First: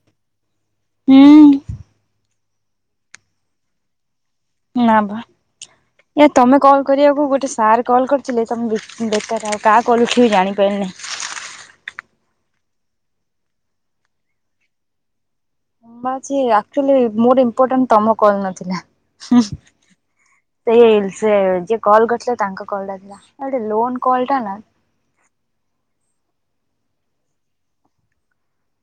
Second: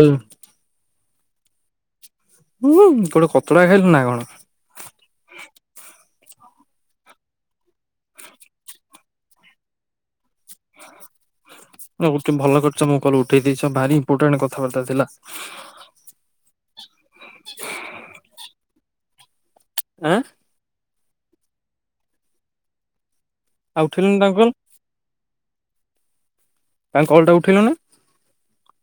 ହୁଁ। ହୁଁ। ହୁଁ, ଗୋଟେ କଚଡା ଖାଇଲୁ, ନା କଣ? ନା ବା, ତମେ କଲ୍ କରିବାକୁ ଗୋଟେ ସାର୍ କଲ୍ କରିଥିଲେ। ତମେ ବି ବେକାର, ଆଉ କା କଲ୍ ଉଠେଇବି ଜାଣି ପାଇଲିନି? ଚମୋ କଲ୍ ଉଠେଇ ଦେଇଛ, ଭାରି ଇମ୍ପୋଟାଣ୍ଟ କଥାବାର୍ତ୍ତା ଥିଲା? ମୁଁ ଭାଛି ଆକ୍ଚୁଆଲି, ମୋର ଇମ୍ପୋଟାଣ୍ଟ ତମ କଲ୍ ନଥିଲା। ଆଁ ସେଲ୍ ସେ ଯିଏ କଲ୍ କରିଥିଲେ, ତାଙ୍କ କଲ୍ ଟା ଥିଲା। ଆଉଟେ ଆଉ ଲୋନ ଉଠେଇଲୁନି କଲ୍ ତାଙ୍କ ଟା ନା! ତାଙ୍କ କଲ୍ ଟା ଉଠେଇଲୁନି।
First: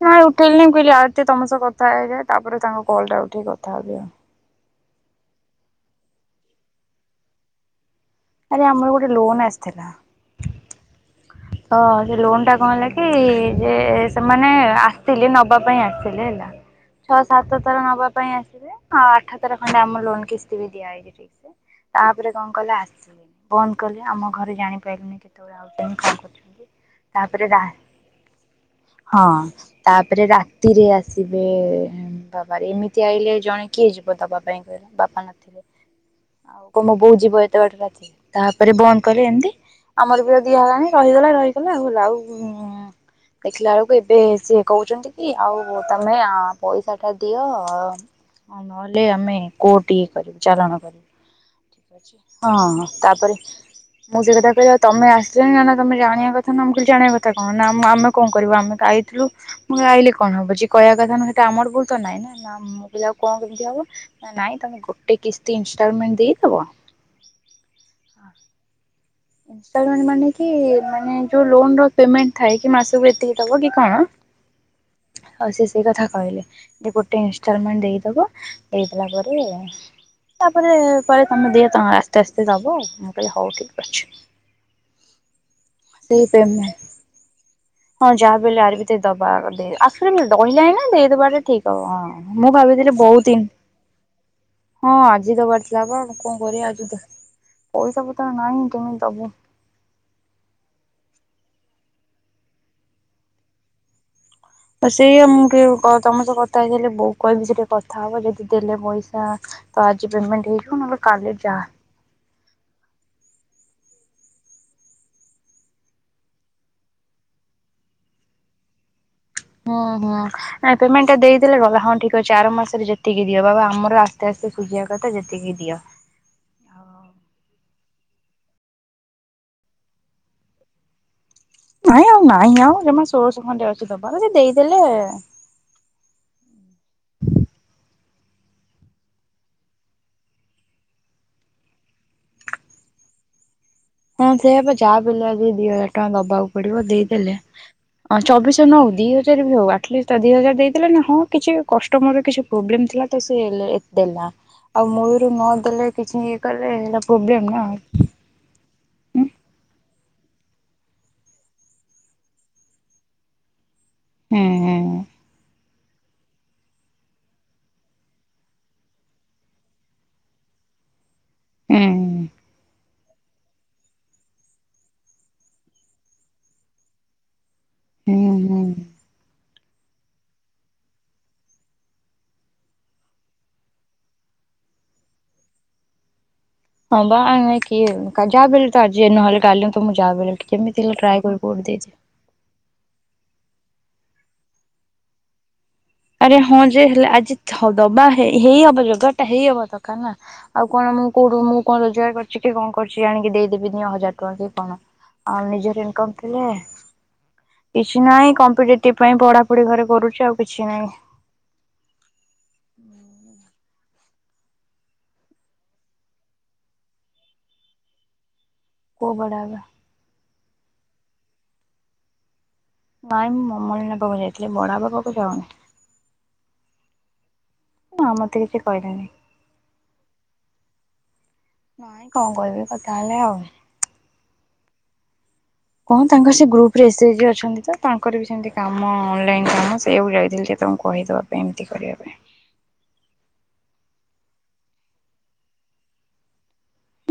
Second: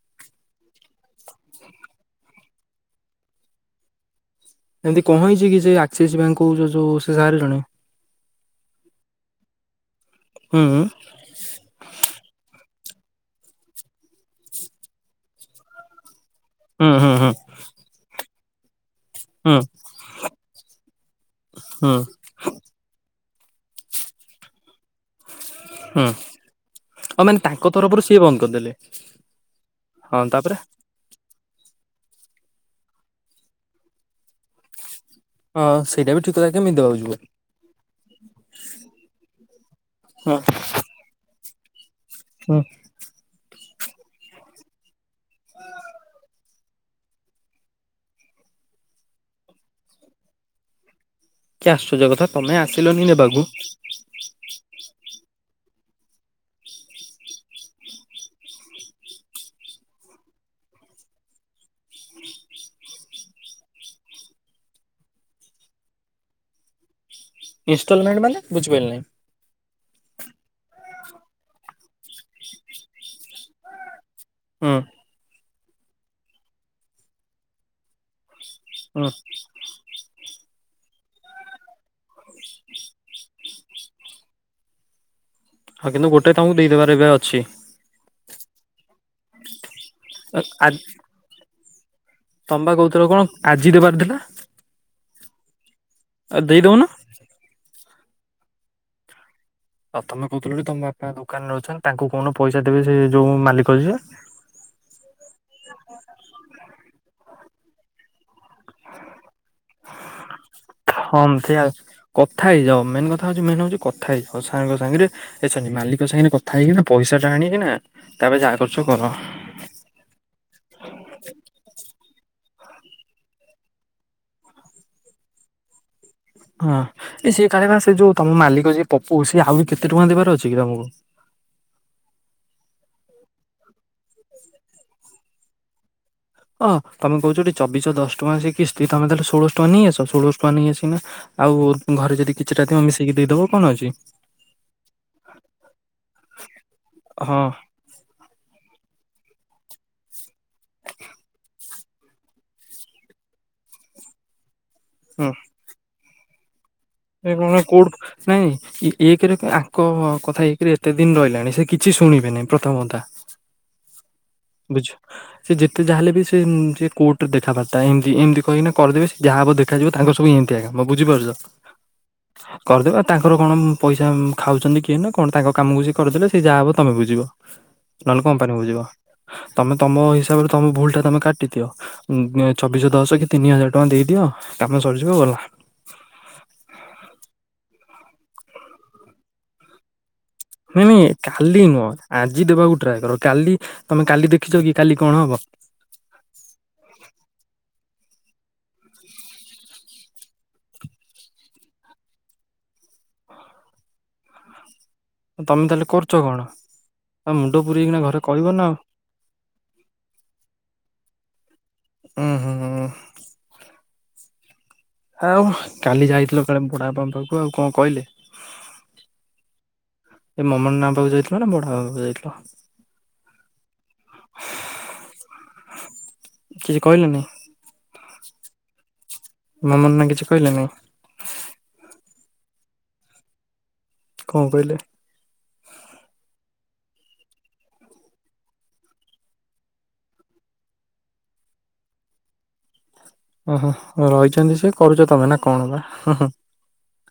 ନାଇଁ ଉଠେଇଲିନି, ମୁଁ କହିଲି ଆଉତି ତମ ସହ କଥା ହେଇଯାଏ, ତା'ପରେ ତାଙ୍କ କଲ୍ ଟା ଉଠେଇ କଥା ହେବି ଆଉ। ଏମିତି କଣ ହେଇଛି କି! ସେ ଆକ୍ସିସ୍ ବ୍ୟାଙ୍କ୍ କହୁଛ, ଯୋଉ ସେ ସାର୍ ଜଣେ? ଥିଲା। ହୁଁ। ତ ସେ ଲୋନ୍ ଟା କଣ ହେଲା କି! ଯେ ସେମାନେ ଆସିଥିଲେ ନବା ପାଇଁ ଆସିଥିଲେ ହେଲା ହୁଁ ହୁଁ ଛଅ, ହୁଁ ସାତ ଥର ନବା ପାଇଁ ଆସିବେ। ହଁ, ଆଠ ଥର ଖଣ୍ଡେ ଆମ ଲୋନ କିସ୍ତି ବି ଦିଆହେଇଛି ଠିକ୍ ସେ। ହୁଁ ତା'ପରେ କଣ କଲେ ଆସିଲେନି। ବନ୍ଦ କଲେ, ଆମ ଘରେ ଜାଣିପାଇଲୁନି, କେତେବେଳେ ଆଉଛନ୍ତି, ହୁଁ କଣ କରୁଛନ୍ତି? ଆଉ ମାନେ ତା'ପରେ ରା ତାଙ୍କ ତରଫରୁ ସିଏ ବନ୍ଦ କରିଦେଲେ ହଁ, ତା'ପରେ ରାତିରେ ଆସିବେ-ଏ ବାବାରେ! ଏମିତି ଆଇଲେ ଜଣେ କିଏ ଯିବ ଦବା ପାଇଁ କହିଲେ! ବାପା ହଁ ନଥିଲେ? ସେଇଟା ବି ଠିକ କଥା ଆଉ କେମିତି କଣ ମୋ ଦେବାକୁ ବୋଉ ଯିବ ଏତେ ବାଟ ରାତିରେ? ତା'ପରେ ବନ୍ଦ କଲି ଏମତି, ଆମର ବି ହଁ ଆଉ ଦିଆ ହେଲାନି। ରହିଗଲାଉ, ଲାଉ-ଉ ହୁଁ ଦେଖିଲା ବେଳକୁ ଏବେ ସିଏ କହୁଛନ୍ତି କି, ଆଉ ତମେ ଆ ପଇସା ଟା ଦିଅ ଆଉ, ନହେଲେ ଆମେ କୋଟ ଇଏ କରିବୁ, ଚାଲାଣ କରିବୁ। କି ଆଶ୍ଚର୍ଯ୍ୟ କଥା ତମେ ହଁ, ଆସିଲନି ତା'ପରେ ନେବାକୁ ମୁଁ ସେ କଥା କହିଲା, ତମେ ଆସିଲଣି ନା ନା ତମେ ଜାଣିବା କଥା ନା। ମୁଁ କହିଲି ଜାଣିବା କଥା କଣ? ନା ଆମେ କଣ କରିବୁ? ଆମେ ଆଇଥିଲୁ, ମୁଁ ଆଇଲେ କଣ ହବ! ଯେ କ କହିବା କଥା ନୁହେଁ, ହେଟା ଆମର ଭୂଲ୍ ତ ନାଇଁ ନା, ଆଉ କଣ କେମିତିଆ ହବ, ନା ନାଇଁ ତମେ ଗୋଟେ କିସ୍ତି ଇନସ୍ ଟଲମେଣ୍ଟ ଦେଇଦବ? ଇନଷ୍ଟଲମେଣ୍ଟ ମାନେ, ବୁଝିପାଇଲିନି? ଇନଷ୍ଟଲମେଣ୍ଟ ମାନେ, କି ମାନେ ଯୋଉ ଲୋନର ପେମେଣ୍ଟ ଥାଏ, ମାସକୁ ଏତିକି ଦେବକି କଣ? ହୁଁ। ଆଉ ସେ ସେଇ କଥା କହିଲେ, ଯେ ଗୋଟେ ଇନଷ୍ଟଲମେଣ୍ଟ ଦେଇଦବ, ଦେଇଦେଲା ହୁଁ ପରେ ଏଁ ତା'ପରେ ପରେ କହିଲେ, ତମେ ଦିଅ, ତମେ ଆସ୍ତେ ଆସ୍ତେ ଦବ ଆଉ। ମୁଁ କହିଲି ହଉ ଠିକ୍ ଅଛି। ଅଛି। ହଁ, କିନ୍ତୁ ସେଇ ଗୋଟେ ତମକୁ ପେମେଣ୍ଟ ଦେଇଦବାର ଏବେ ଅଛି। ହଁ, ଯାହାବି ହେଲେ ଆରି ଭିତରେ ଦବା ଆଗ ଆ [unintelligible] ଦେଇଦବାଟା ଠିକ୍ ହବ। ହଁ। ମୁଁ ତମେ ବା ଭାବିଥିଲି କହୁଥିଲ କଣ ବହୁତ ଦିନ। ଆଜି ଦେବାର ଥିଲା ହଁ, ଆଜ୍ ଆଜି ଦବାରଥିଲା ବା ଆଉ କଣ କରିବା ଆଜି ତ ପଇସା ପତ୍ର ନାହିଁ, କେମିତି ଦବୁ? ପ୍ରଥମେ କହୁଥିଲ ଯେ ତମ ବାପା ଦୋକାନରେ ଅଛନ୍ତି, ତାଙ୍କୁ କହୁନ ପଇସା ଦେବେ ସେ ଯୋଉ ମାଲିକ ଯିଏ? ତ ସେ ମୁବି କ ତୁମ ସହ କଥା ହେଇଥିଲି ବୋଉକୁ କହିବି ସେ ଟିକେ କଥା ହବ ଯେ ସେ ଦେଲେ ପଇସା ତ ଆଜି ପେମେଣ୍ଟ ହେଇଯିବ ନହେଲେ ହଁ କାଲି ଯା ମେନେ ହୋଉଛି କ କଥା ହେଇକି ସାର୍ ଙ୍କ ସାଙ୍ଗରେ ଏ ସରି ମାଲିକ ସାଙ୍ଗରେ କଥା ହେଇକି ପଇସା ଟା ଆଣିକିନା ତାପରେ ଯାହା କରୁଛ କର। ଓହୋ ନାଇଁ ପେମେଣ୍ଟ ଟା ଦେଇଦେଲେ ଗଲା ହଁ ଠିକ ଅଛି ଆର ମାସ ଯେତିକି ଦିଅ ବାବା ଆମର ଆସ୍ତେ ଆସ୍ତେ ସୁୁଝିବା କଥା ଯେତିକି ଦିଅ। ହଁ ସେ କାଳେ ପା ଯୋଉ ତମ ମାଲିକ ଯ ପପୁ ସିଏ ଆଉ କେତେ ଟଙ୍କା ଦବାର ଅଛି କି ତମକୁ? ନାଇଁ ଆଉ ନାଇଁ ଆଉ ଜମା ସୋଲସହ ଖଣ୍ଡେ ଅଛି ତାପାଖରେ ଦେଇଦେଲେ ଅ ତମେ କହୁଛ ଟି ଚବିଶହ ଦଶ ଟଙ୍କା କିସ୍ତି ତାହେଲେ ଷୋଳଶ ଟଙ୍କା ନେଇଆସ ଷୋଳଶହ ଟଙ୍କା ନେଇସିକିନା ଆଉ ଘରେ ଯଦି କିଛିଥିବ ଟା ଥିବ ମିଶିକି ଦେଇଦେବ। ହଁ ସେୟା ପା ଯାହା ବିଲ ଆଜି ଦି ହଜାର ଟଙ୍କା ଦବାକୁ ପଡ଼ିବ ଦେଇଦେଲେ ହଁ ଅଁ ଚବିଶ ନଉନି? ଦିହଜାର ବି ହଉ ଆଟଲିଷ୍ଟ ଦିଇ ହଜାର ଦେଇଦେଲାନା ହଁ କିଛି କଷ୍ଟମରର କିଛି ପ୍ରୋବ୍ଲେମ୍ ଥିଲା ତ ସେ ଏତେ ଦେଲା ଆଉ ମୂଳରୁ ନ ଦେଲେ କିଛି ଇ ସେ କଣ କୋଉଠ ନାଇଁ ହୁଁ ଏକଇରେ ଆଙ୍କ କଥା ଏକରେ ଏତେ ଦିନ ରହିଲାଣି ସେ କିଛି ଶୁଣିବେନି ପ୍ରଥମ କଥା। ହୁଁ ବୁଝ ସେ ଯେତେ ତ ଯାହା ହେଲେ ବି ସେ ସେ କୋର୍ଟରେ ଦେଖାବାର୍ତ୍ତା ଏମିତି ଏମିତି କହିକି ନା କରିଦେବେ ସେ ଯାହା ହେବ ଦେଖାଯିବ ତାଙ୍କ ସବୁ ଏମିତିଆ କାମ୍। ମଁ ବୁଝିପାରୁଛି। ହୁଁ କରିଦେବା। ତାଙ୍କର କଣ ପଇସା ଖାଉଛନ୍ତି କିଏ ନା କଣ ତାଙ୍କ କାମକୁ ସେ କରିଦେଲେ ସେ ଯାହା ହବ ତମେ ବୁଝିବ। ନ ହେଲେ ହୁଁ କମ୍ପାନୀ ହୁଁ। ବୁଝିବ। ତମେ ତମ ହିସାବରେ ତମ ଭୁଲ ଟା ତମେ କାଟିଦିଅ ଚବିଶ ଦଶ କି ତିନି ହଜାର ଟଙ୍କା ଦେଇଦିଅ। କାମ ସରିଯିବ ଗଲା। ହଁ ବା ଇ କିଏ ଯା ବେ ତ ଆଜି ନହେଲେ କାଲି ତ ମୁଁ ଯାହା ବେଳେ ନାଇଁ ନାଇଁ କାଲି ନୁହଁ ଆଜି ଦେବାକୁ ଟ୍ରାଏ କର କାଲି ତମେ କାଲି ଦେଖିଛ କି କାଲି କଣ ହବ? ଆରେ ହଁ ଯେ ହେଲେ ଆଜି ଥ ଦବା। ହେଇ ହବ ଯୋଜଗାର ଟା ହେଇ ହବ ଦରକାର ନା ଆଉ କଣ ମୁଁ କୋଉଠୁ ମୁଁ କଣ ରୋଜଗାର କରିଛି କି କଣ କରୁଛି ଆଣିକି ଆଣିକି ଦେଇଦେବି ତିନି ହଜାର ଟଙ୍କା ସେ କଣ ଆ ତମେ ତାହେଲେ ନିଜର କରୁଛ ଇନକମ୍ କଣ ଥିଲେ। ଆଉ ମୁଣ୍ଡ ପୁରେଇକିନା କିଛି ଘରେ ନାହିଁ କହିବ ନା ଆଉ। କମ୍ପିଟେଟିଭ ପାଇଁ ପଢ଼ାପଢ଼ି ଘରେ କରୁଛି ଆଉ କିଛି ନାହିଁ। ଉଁ ହୁଁ ହୁଁ। ଆଉ କାଲି ଯାଇଥିଲ କାଳେ ବୁଢ଼ାବାପା ପାଖକୁ ଆଉ କଣ କହିଲେ? କୋଉଁ ବଡବାବା? ଏ ମମନ ନା ପାଖକୁ ଯାଇଥିଲ ନା ବଡ଼ ବାବା ପାଖକୁ ଯାଇଥିଲ? ନାଇଁ ମୁଁ ମମନ ପାଖକୁ ଯାଇଥିଲି ବଡ଼ପା ପାଖକୁ ଯାଉନି। କିଛି କହିଲେନି। ନା ଆ ମତେ କିଛି କହିଲେନି। ମମନା କିଛି କହିଲେ ନି? ନାଇଁ କଣ କହିବେ କଥା ହେଲେ ଆଉ। କଣ କହିଲେ? କଣ ତାଙ୍କର ସେ ଗ୍ରୁପ ରେ ଏସ ଏଚ୍ ଜି ଅଛନ୍ତି ତ ତାଙ୍କର ବି ସେମିତି କାମ ଅନଲାଇନ କାମ ସେଇଆକୁ ଯାଇଥିଲେ। ତାଙ୍କୁ କହିଦବା ପାଇଁ ଏମିତି କରିବା ପାଇଁ। ଓହୋ ରହିଛନ୍ତି ସେ କରୁଛ ତମେ ନା କଣ ବା ହୁଁ ହୁଁ।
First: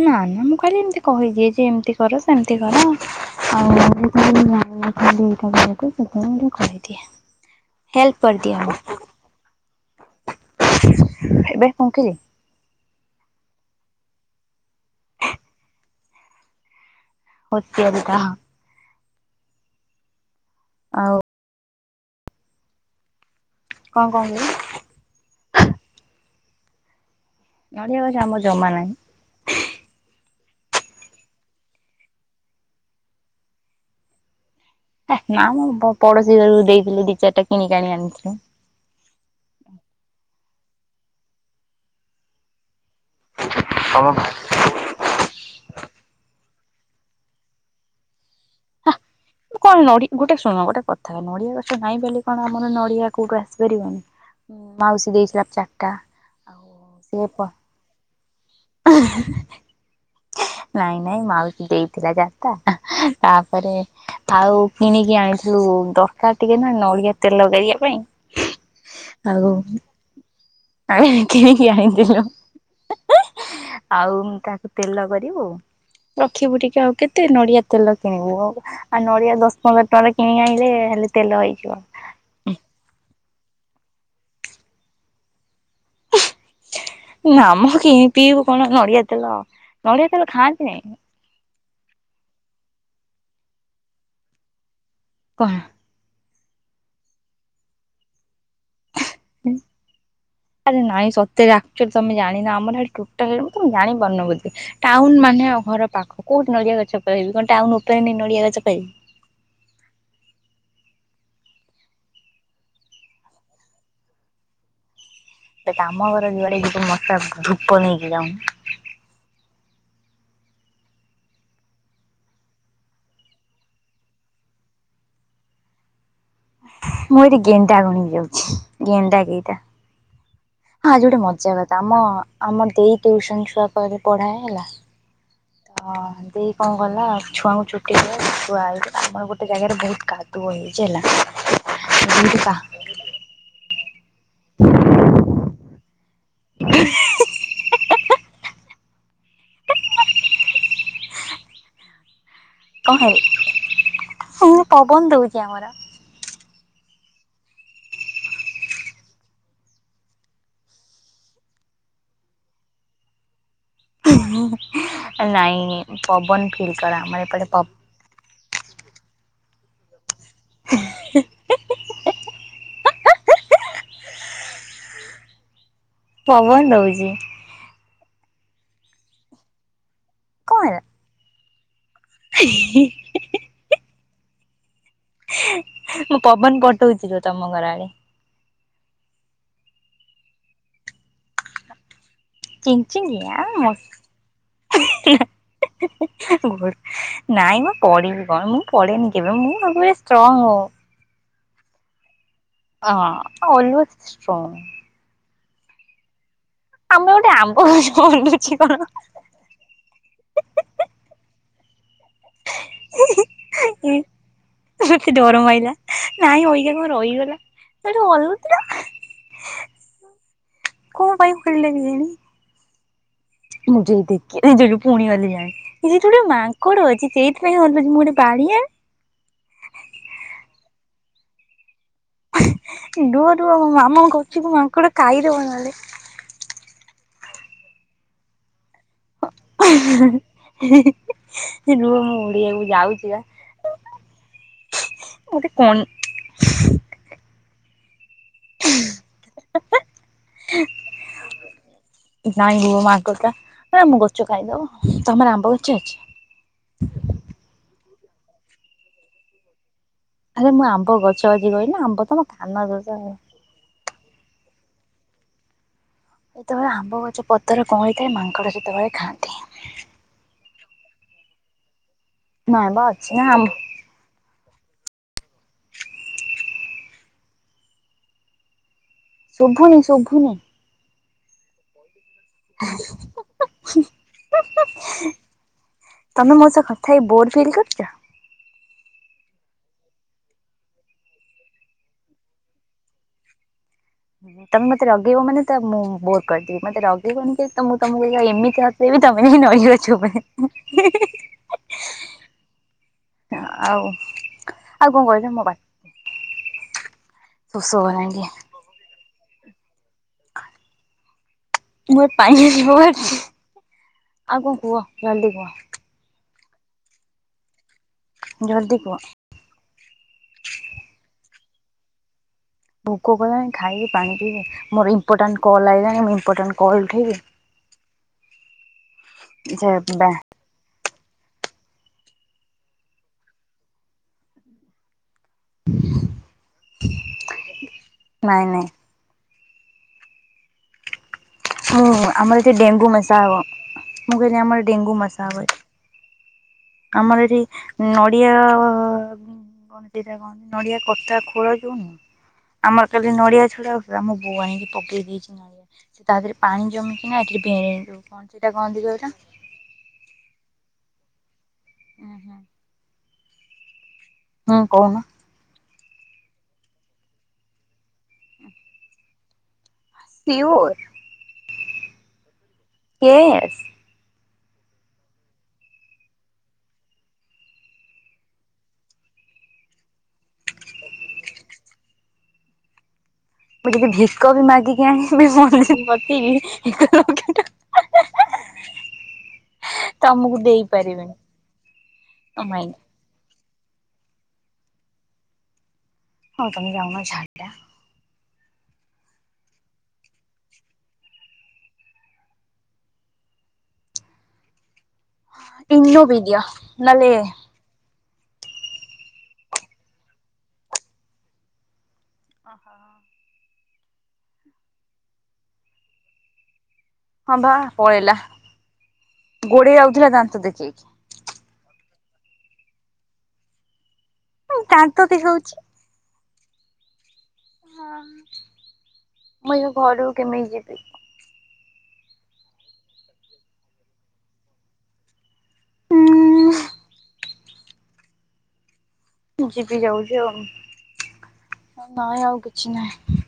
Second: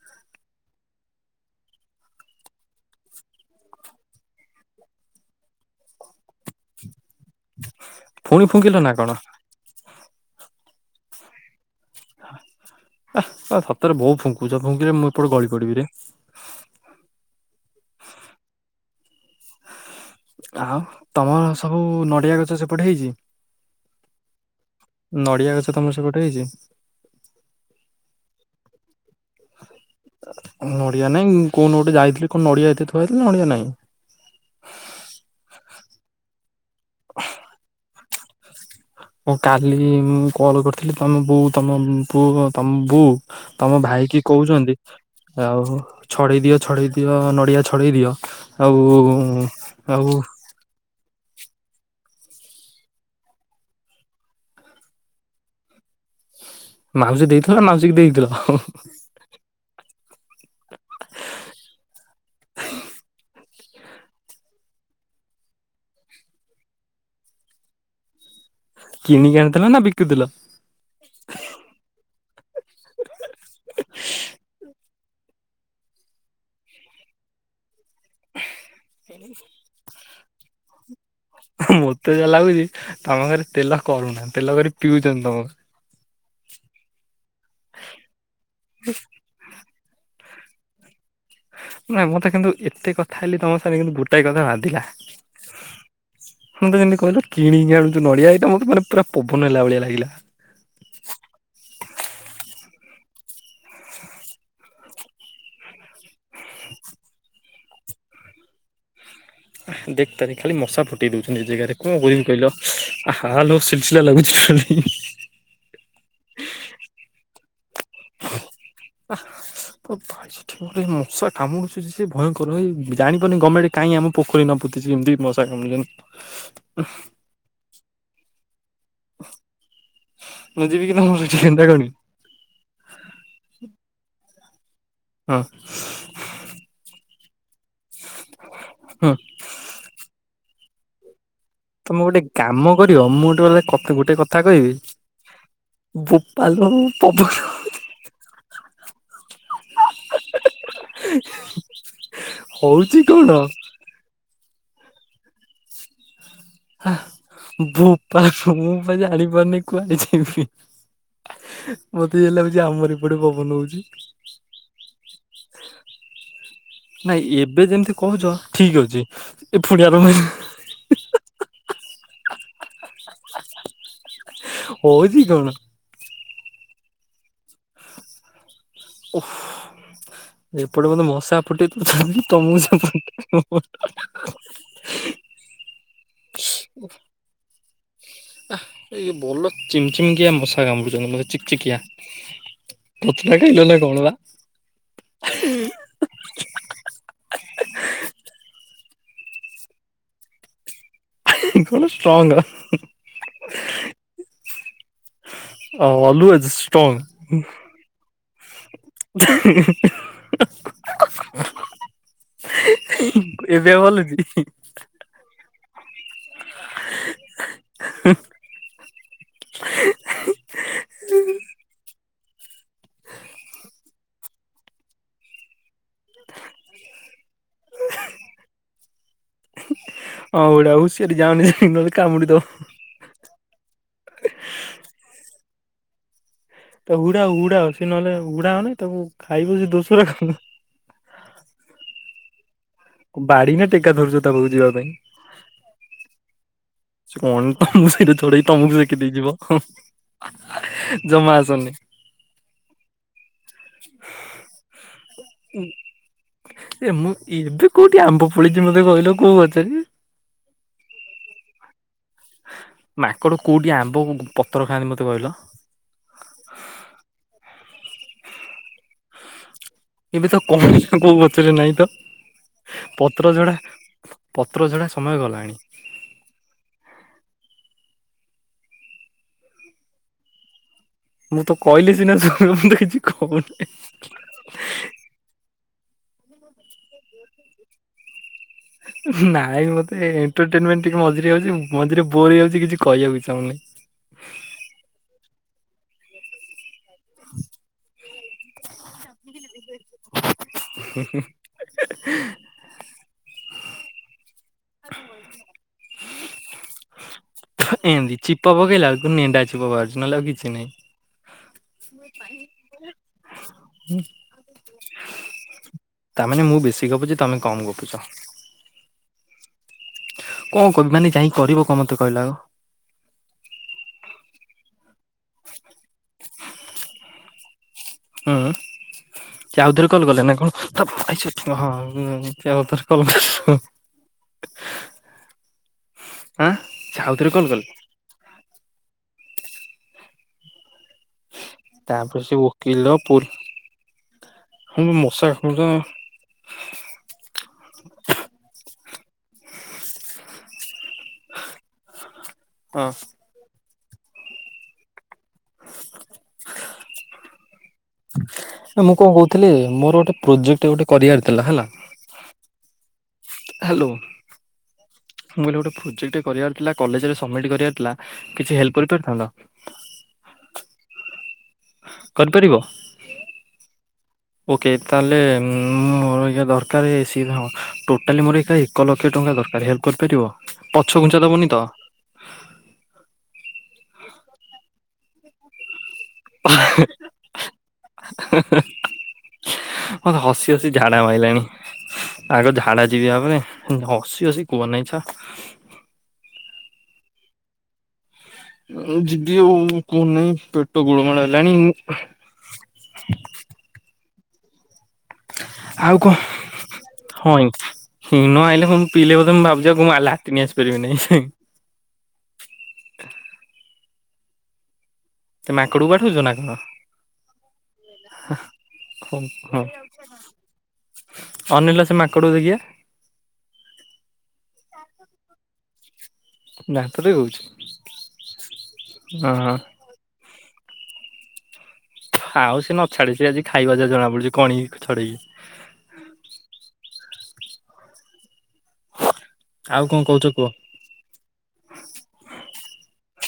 ନା ନା ମୁଁ ଖାଲି ଏମିତି କହିଦେଏଯେ ଏମିତି କର ସେମିତି କର। ଆଉ ଏତିକି ଜାଣେ ଖାଲି ଇଟା ଟିକେ ସେ ଟା ଟିକେ କରିଦିଏ। ହେଲ୍ପ ଫୁଣି କରିଦିଏ ଫୁଙ୍କିଲ ନା ତାକୁ। କଣ ଏବେ କଣଙ୍କି ଆ ସତରେ ବୋଉ ଫୁଙ୍କୁଛ ଫୁଙ୍କିଲେ ମୁଁ ଏପଟେ ଗଳି ପଡ଼ିବିରେ। ଅତ୍ୟଧିକା ହଁ। ଆଉ ତମର ସବୁ ନଡ଼ିଆ ଗଛ ସେପଟେ ହେଇଛି? କଣ କହୁଥିଲି? ନଡ଼ିଆ ଗଛ ତମର ସେପଟେ ହେଇଛି? ନଡ଼ିଆ ଗଛ ଆମର ଜମା ନାହିଁ। ନଡିଆ ନାଇଁ କୋଉ ଗୋଟେ ଯାଇଥିଲି କଣ ନଡିଆ ଏତେ ଥଆଇଥିଲ ନଡିଆ ନାଇଁ। ନା ମୁଁ ପଡୋଶୀ ଘର ଦେଇଥିଲି ଦି ଚାରିଟା କିଣିକାଣି ଆଣିଥିଲୁ। ହଁ କାଲି ମୁଁ କଲ କରିଥିଲି ତମ ବୋଉ ତମ ପୁଅ ତମ ବୁ ତମ ଭାଇ କି କହୁଛନ୍ତି ଆଉ ଛଡେଇ ଦିଅ ଛଡ଼େଇ ଦିଅ ନଡ଼ିଆ ଛଡ଼େଇ ଦିଅ ହା ଆଉ କଣ ଆଉ ଗୋଟା ଶୁଣ ଗୋଟେ କଥା। ନଡିଆ ଗଛ ନାହିଁ ବୋଲି କଣ ଆମର ନଡିଆ କୋଉଠୁ ଆସିପାରିବନି ମାଉସୀ ଦେଇଥିଲା ଚା ମାଉସୀ ଦେଇଥିଲା ନା ମାଉସୀ କି ଦେଇଥିଲ। ହ ନାଇଁ ନାଇଁ ମାଉସୀ ଦେଇଥିଲା ଚାରିଟା ତାପରେ ଆଉ କିଣିକି ଆଣିଥିଲୁ ଦରକାର ଟିକେ ନା ନଡିଆ ତେଲ କରିବା ପାଇଁ। କିଣିକି ଆଉ ଆଣିଥିଲ ନା ବିକୁଥିଲ ଆମେ କିଣିକି ଆଣିଥିଲୁ। ଆଉ ମୁଁ ତାକୁ ତେଲ କରିବୁ ରଖିବୁ ଟିକେ ଆଉ କେତେ ନଡିଆ ତେଲ କିଣିବୁ ଆଉ। ଆଉ ନଡିଆ ଦଶ ପନ୍ଦର ଟଙ୍କାରେ କିଣି ଆଣିଲେ ହେଲେ ତେଲ ହେଇଯିବ ମତେ ଯାହା ଲାଗୁଛି ତମ ଘରେ ତେଲ କରୁନା ତେଲ କରି ପିଉଛନ୍ତି ତମ ଘରେ। ନାମ କିଣି ପିଇବୁ କଣ ନଡିଆ ତେଲ ନଡିଆ ସେରା ଖାଆନ୍ତି ନାହିଁ। ନାଇଁ ମତେ କିନ୍ତୁ ଏତେ କଥା ହେଲି ତମ ସାଙ୍ଗେ କିନ୍ତୁ ଗୋଟାଏ କଥା ବାନ୍ଧିଲା। କଣ ମତେ କେମିତି କହିଲ କିଣିକି ଆଣୁଛୁ ନଡିଆ ଏଇଟା ମାନେ ପୁରା ପବନ ହେଲା ଭଳିଆ ଲାଗିଲା। ଆରେ ନାଇଁ ସତେରେ ଆକଚୁଲି ତମେ ଜାଣି ନା ଆମର ହେଟି ଟା ମୁଁ ତେ ଜାଣିପାରୁନ ବ ଟାଉନ ମାନେ ଘର ପାଖ କୋଉଠି ନଡିଆ ଗଛ କହିବି? ଟାଉନ ଉପରେ ନେଇ ନଡ଼ିଆଗଛ କହିବି। ଦେଖ ତାରି ଖାଲି ମଶା ଫୁଟେଇ ଦଉଛନ୍ତି ଏ ଜାଗାରେ କଣ କରିବି କହିଲ ଆଲ ସିସିଲା ଲାଗୁଛି। ହ ଆମ ଘର ଯୁଆଡେ ମଶା ଧୂପ ନେଇକି ଯାଉ। ଅ ଭାଇ ସେଠି ମଶା କାମୁଡୁଛି ସେଏ ଭୟଙ୍କର ହଇ ଜାଣିପନି ଗର୍ଣ୍ମେଣ୍ଟ କାହିଁ ଆମ ପୋଖୀ ନ [unintelligible] ମଶା କାମୁଡୁ ଛନ୍ତି। ମୁଁ ଏଠି ଗେଣ୍ଡା ଗଣି ବିି ଯାଉଛି ଗେଣ୍ଡା କେଇଟା? ମୁଁ ଯିବି ହଁ କି ଆଜି ତମ ଗୋଟେ ସେଠି ମଜା କେନ୍ତା କଥା କରିବି ଆମ ଆମ ଦେଇ ଟୁଇସନ ଛୁଆ ପଢାଏ ହେଲା। ହଁ ତ ଦେଇ କଣ କଲା ଛୁଆଙ୍କୁ ଛୁଟିକଲା ଛୁଆଇ ହଁ ଆମର ଗୋଟେ ଜାଗାରେ ବହୁତ କାଦୁଅ ହେଇଛି ହେଲା। ତମେ ଗୋଟେ ବହୁତ କା କାମ କରିବ ମୁଁ ଗୋଟେ କ ତତେ ଗୋଟେ କଥା କହିବି ବୋପାଲ ପବନ। [inaudible] ହଉଛି କଣ? ପବନ ଦଉଚି ଆମର। ବୋପାଳ ମୁଁ ଜାଣିପାରୁନି କୁଆଡେ ଯିବି? ମତେ ଯେମିତି ଲାଗୁଛି ଆମର ଏପଟେ ପବନ ହଉଚି। ନାଇଁ ପବନ ଫିଲ୍ କର ମର ଏପଟେ ଠିକ୍ ଅଛି ଏ ଫୁଡିଆ ପାଗ ହ ହଉଛି କଣ? ପବନ ଦଉଚି। ଓହ କଣ ହେଲା ଏପଟେ ମତେ ମଶା ଫୁଟେଇ ତମକୁ ସେପଟେ ମୁଁ ପବନ ପଠଉଛି ରୁହ ତମ ଘର ଆଡେ। ଆଇଏ ଭଲ ଚି ଚିମିକିଆ ମଶା କାମୁଡିୁଛନ୍ତି ମତେ ଚିକ ଚିକିଆ। ଚ଼େଙ୍ଗ୍ ପତଳା ଚ଼େଙ୍ଗିଆ ଖାଇଲ ନା ମସ୍। କଣ ବା [unintelligible] ନାଇଁ ମ ପଡ଼ିବୁ କଣ ମୁଁ ପଡ଼େନି କେବେ ମୁଁ ସବୁବେଳେ ଷ୍ଟ୍ରଙ୍ଗ। [unintelligible] ଷ୍ଟ୍ରଙ୍ଗ। ଅଁ ଅଲୁୱେଜ୍ ଷ୍ଟ୍ରଙ୍ଗ୍। ଅ ଅଲୁଏଜ୍। ଷ୍ଟଙ୍ଗ୍। ଗୋଟେ ଆମ୍ବ ଗଛ ଓଲୁଛି କଣ [unintelligible] [unintelligible] ଏବେ ଆଉ ଏଇ ହଲୁଚ଼ି? ମତେ ଡର ମାଇଲା ନାଇଁ ଅବିକା କଁ ରହିଗଲା ସେଠୁ ଅଲୁତିଲା। କ ପାଇଁ ହଲିଲା କେଜାଣି? ଏଇ ଯାକେ ପୁଣି ଅଲିଲାଣି। ଏଇଠି ଗୋଟେ ମାଙ୍କଡ ଅଚ଼ି ଚେଇତପାଇଁ ହଲୁଚି ମୁଁ ଗୋଟେ ବାଡିଆ ଆଁ ଏଟା ହୁସିଆରି ଯାଅନି [unintelligible] ନଲେ। [unintelligible] ରୁଅ ରୁଅ ମୋ ମାମାଙ୍କ ଗଛକୁ ମାଙ୍କଡ ଖାଇଦବ ନଏଲେ। ତାଉ ଉଡା ଉଡା ସେ ନଲେ ଉଡା ଅନେ। ତାକୁ ଖାଇବୁ ସେ ଦୋଷରା କଣ? ରୁହ ମୁଁ ଉଡେଇବାକୁ ଯାଉଛି ବା ବାଡି ନା ଟେକା ଧରୁଚ଼ ତା ପାଖକୁ ଯିବା ଗୋଟେ କଣ ପାଇଁ? ସେ କନ ତମକୁ ସେଇଥିରେ ଥୋଡେଇ ତମକୁ ସେକି ଦେଇଯିବ। ଜମା ଆସନି। ନାଇଁ ମ ମାଙ୍କଡ଼ଟା ଆମ ଗଚ଼ ଖାଇଦବ। ତମର ଆମ୍ବ ଗଚ଼ ଅଚ଼ି? ଏ ମୁଁ ଏବେ କୋଉଟି ଆମ୍ବ ଫଳିଛି ମତେ କହିଲ କୋଉ ଗଛ ରେ? ଆରେ ମୁଁ ଆମ୍ବ ଗଛ ଅଛି କହିନି ଆମ୍ବ ତମ କାନ ଦୋଷ ଆଉ। ମାଙ୍କଡ କୋଉଟି ଆମ୍ବକୁ ପତର ଖାଆନ୍ତି ମତେ କହିଲ? ଯେତେବେଳେ ଆମ୍ବ ଗଛ ପତର କଅଁଳିଥାଏ ମାଙ୍କଡ ସେତେବେଳେ ଖାଆନ୍ତି। ଏବେ ତ କ [unintelligible] କୋଉ ଗଛରେ ନାଇଁ ତ। ନାଇଁ ବା ଅଛି ପତ୍ର ଆମ୍ ଝଡା ପତ୍ର ଝଡା ସମୟ ଗଲାଣି। ଶୁଭୁନି ଶୁଭୁନି। ମୁଁ ତ କହିଲେ ସିନା ସୁବି [unintelligible] ମୁଁ ତ କିଛି କୋହୁନି। ତମେ ମୋ ସଅ କଥା ହେଇ ବୋର ଫିଲ୍ କରଚ଼? ନାଇଁ ମତେ ଏଣ୍ଟରଟେନମେଣ୍ଟ ଟିକେ ମଝିରେ ହଉଚ଼ି ମଝିରେ ବୋର ହେଇଯାଉଚ଼ି କିଛି କହିଆକୁ ଇଚ୍ଛା ହଉନି। ତମେ ମତେ ରଗେଇବ ମାନେ ତ ମୁଁ ବୋର୍ କରଦେବି ମତେ ରଗେଇବନି ଯଦ୍ ତ ମୁଁ ତମକୁ ଏମିତିଆ ହସେଇବି ତମେ ଯାଇଁକି ନଡ଼ିଆ ଗଛ ଉପରେ [unintelligible] ହଁ। ଆଉ ଆଉ କଁ କହିଲେ ମୋ ବା ଶୋଷ ଥୁ ଗଲାଣି ଏମିତି ଟିକେ ଛିପ ପକେଇଲା ଏଳକୁୁ ନେଣ୍ଡା ଛେପ ବାହାରୁଚ଼ି ନହେଲେ ଆଉ କିଛି ନାଇଁ। ମୋ ପାଇଁ [unintelligible] ଆଉ କଁ କୁହ ଜଲଦି କୁହ? ତାମାନେ ମୁଁ ବେଶୀ ଗପୁଚ଼ି ତମେ କମ୍ ଗପୁଚ଼। ଜଲଦି କୁହ? କଁ କହିବି ମାନେ ଯାଇଁ କରିବ କଁ ମତେ କହିଲା ଆଗ? ଭୋକ କଲାଣି ଖାଇବି, ପାଣି ପିଇବି ମୋର ଇମ୍ପୋଟାଣ୍ଟ କଲ୍ ଆଇଲାଣି ମୁଁ ଇମ୍ପୋଟାଣ୍ଟ କଲ୍ ଉଠେଇବି। [inaudible] ଅଁ ସେ ଯେ ଆଉ ଥରେ କଲ ବା କଲେ ନା କଣ? [unintelligible] ହଁ କିଏ ଆଉ ଥରେ କଲ୍। [unintelligible] ଆଁ ସେ ଆଉଥରେ କଲ୍ କଲେ? ନାଇଁ ନାଇଁ। ମୁଁ ତାପରେ ସେ ଆମର ଏଠି ଓକିଲ ଡେଙ୍ଗୁ ପୋ ମଶା ହବ। ମୁଁ କଇଲି ଆମର ଡେଙ୍ଗୁ ମଶା ମସା ହବ ଏଠି। କାମୁଡିଲା ଆମର ଏଠି ନଡିଆ ଅବ୍ କଣ ସେଇଟା କହନ୍ତି ନଡିଆ କତା ଖୋଳ ଯୋଉନୁହଁ ଆମର କାଲି ନଡିଆ ଛଡା ଆଉ ପୁରା ମୋ ବୋଉ ଆଣିକି ପକେଇ ଦେଇଚି ନଡ଼ିଆ ସେ ତା ଦେହରେ ପାଣି ଜମିକିଣା ଏଠି ବେ ମୁଁ କଁ କହୁଥିଲି ମୋର ଗୋଟେ ପ୍ରୋଜେକ୍ଟ ଗୋଟେ କରିବାର ଥିଲା ହେଲା ହୁଁ ହୁଁ। ହ୍ୟାଲୋ। ହୁଁ କହୁନ? ମୁଁ କହିଲି ଗୋଟେ ପ୍ରୋଜେକ୍ଟ କରିବାର ଥିଲା କଲେଜରେ ସବମିଟ୍ କରିବାର ଥିଲା କିଛି ହେଲ୍ପ କରିପାରିଥାନ୍ତ? ସିଓର କରିପାରିବ ୟେସ। ଓକେ ତାହେଲେ ମୋର ଏଇଖା ଦରକାର ସ ହଁ ଟୋଟାଲି ମୋର ଏକ ଲକ୍ଷ ଙ୍କା ଦରକାରେ ହେଲ୍ପ କରିପାରିବ? ପଛ ଖୁଞ୍ଚା ଦେବନି ତ? ମୁଁ ଯଦି ଭିକ ବି ମାଗିକି ଆଣିବି [unintelligible] କି କହିବ ଗେଣ୍ଡୁ [unintelligible] ମତ ହସି ହସି ଝାଡା ମାଇଲାଣି ଓ ଆଗ ମାଇଁ ଝାଡା ଯିବି ୟା ପରେ ହସି ହସି କୁହନେଇ ଛା ହଉ ତମେ ଯାଉନ ଝାଡ଼ା। ଅ ଯିବି ଆଉ କୁହନାଇ ପେଟ ଗୋଳମାଳ ହେଲାଣି ମୁଁ ଆଉ ଇନୋ କଣ ପି ଦିଅ ନହେଲେ ହଁଈ? ହଁ ନ ଆଇଲେ ମୁ ପିଲେ ବଧେ ମୁ ଭାବୁଚି ମୁଁ ଆଉ ଲାଟିନ୍ ଆସି ପାରିବି ନାଇଁ ହୁ। ଓହୋ ହ। ତମେ ମାଙ୍କଡକୁ ବାଡୋଉଛ ନା କଣ? ହଁ ବା ପଳେଇଲା ହଁ ହଁ ଗୋଡେଇ ଆଉଥିଲା ଦାନ୍ତ ଦେଖେଇକି ଙ୍କଡକୁ ଦେଖିଆ ମୁଁ କାନ୍ତ ବି ହଉଛି ଦାନ୍ତ ଦେଖୋଉଚି? ହ ହଁ ମୁଁ ଏ ଘରୁକୁ କେମିତି ଯିବି? ଆଉ ସେ ନ ଛାଡେ ସେ ଆଜି ଖାଇବ ଯାହା ଜଣା ପଡୁଛି କଣିକି ଛଡେଇକି। ହୁଁ। ଯିବି ଆଉ କଣ ଯାଉଛି କହୁଛ ଆଉ କୁହ? ନାଇଁ ଆଉ କିଛି ନାହିଁ।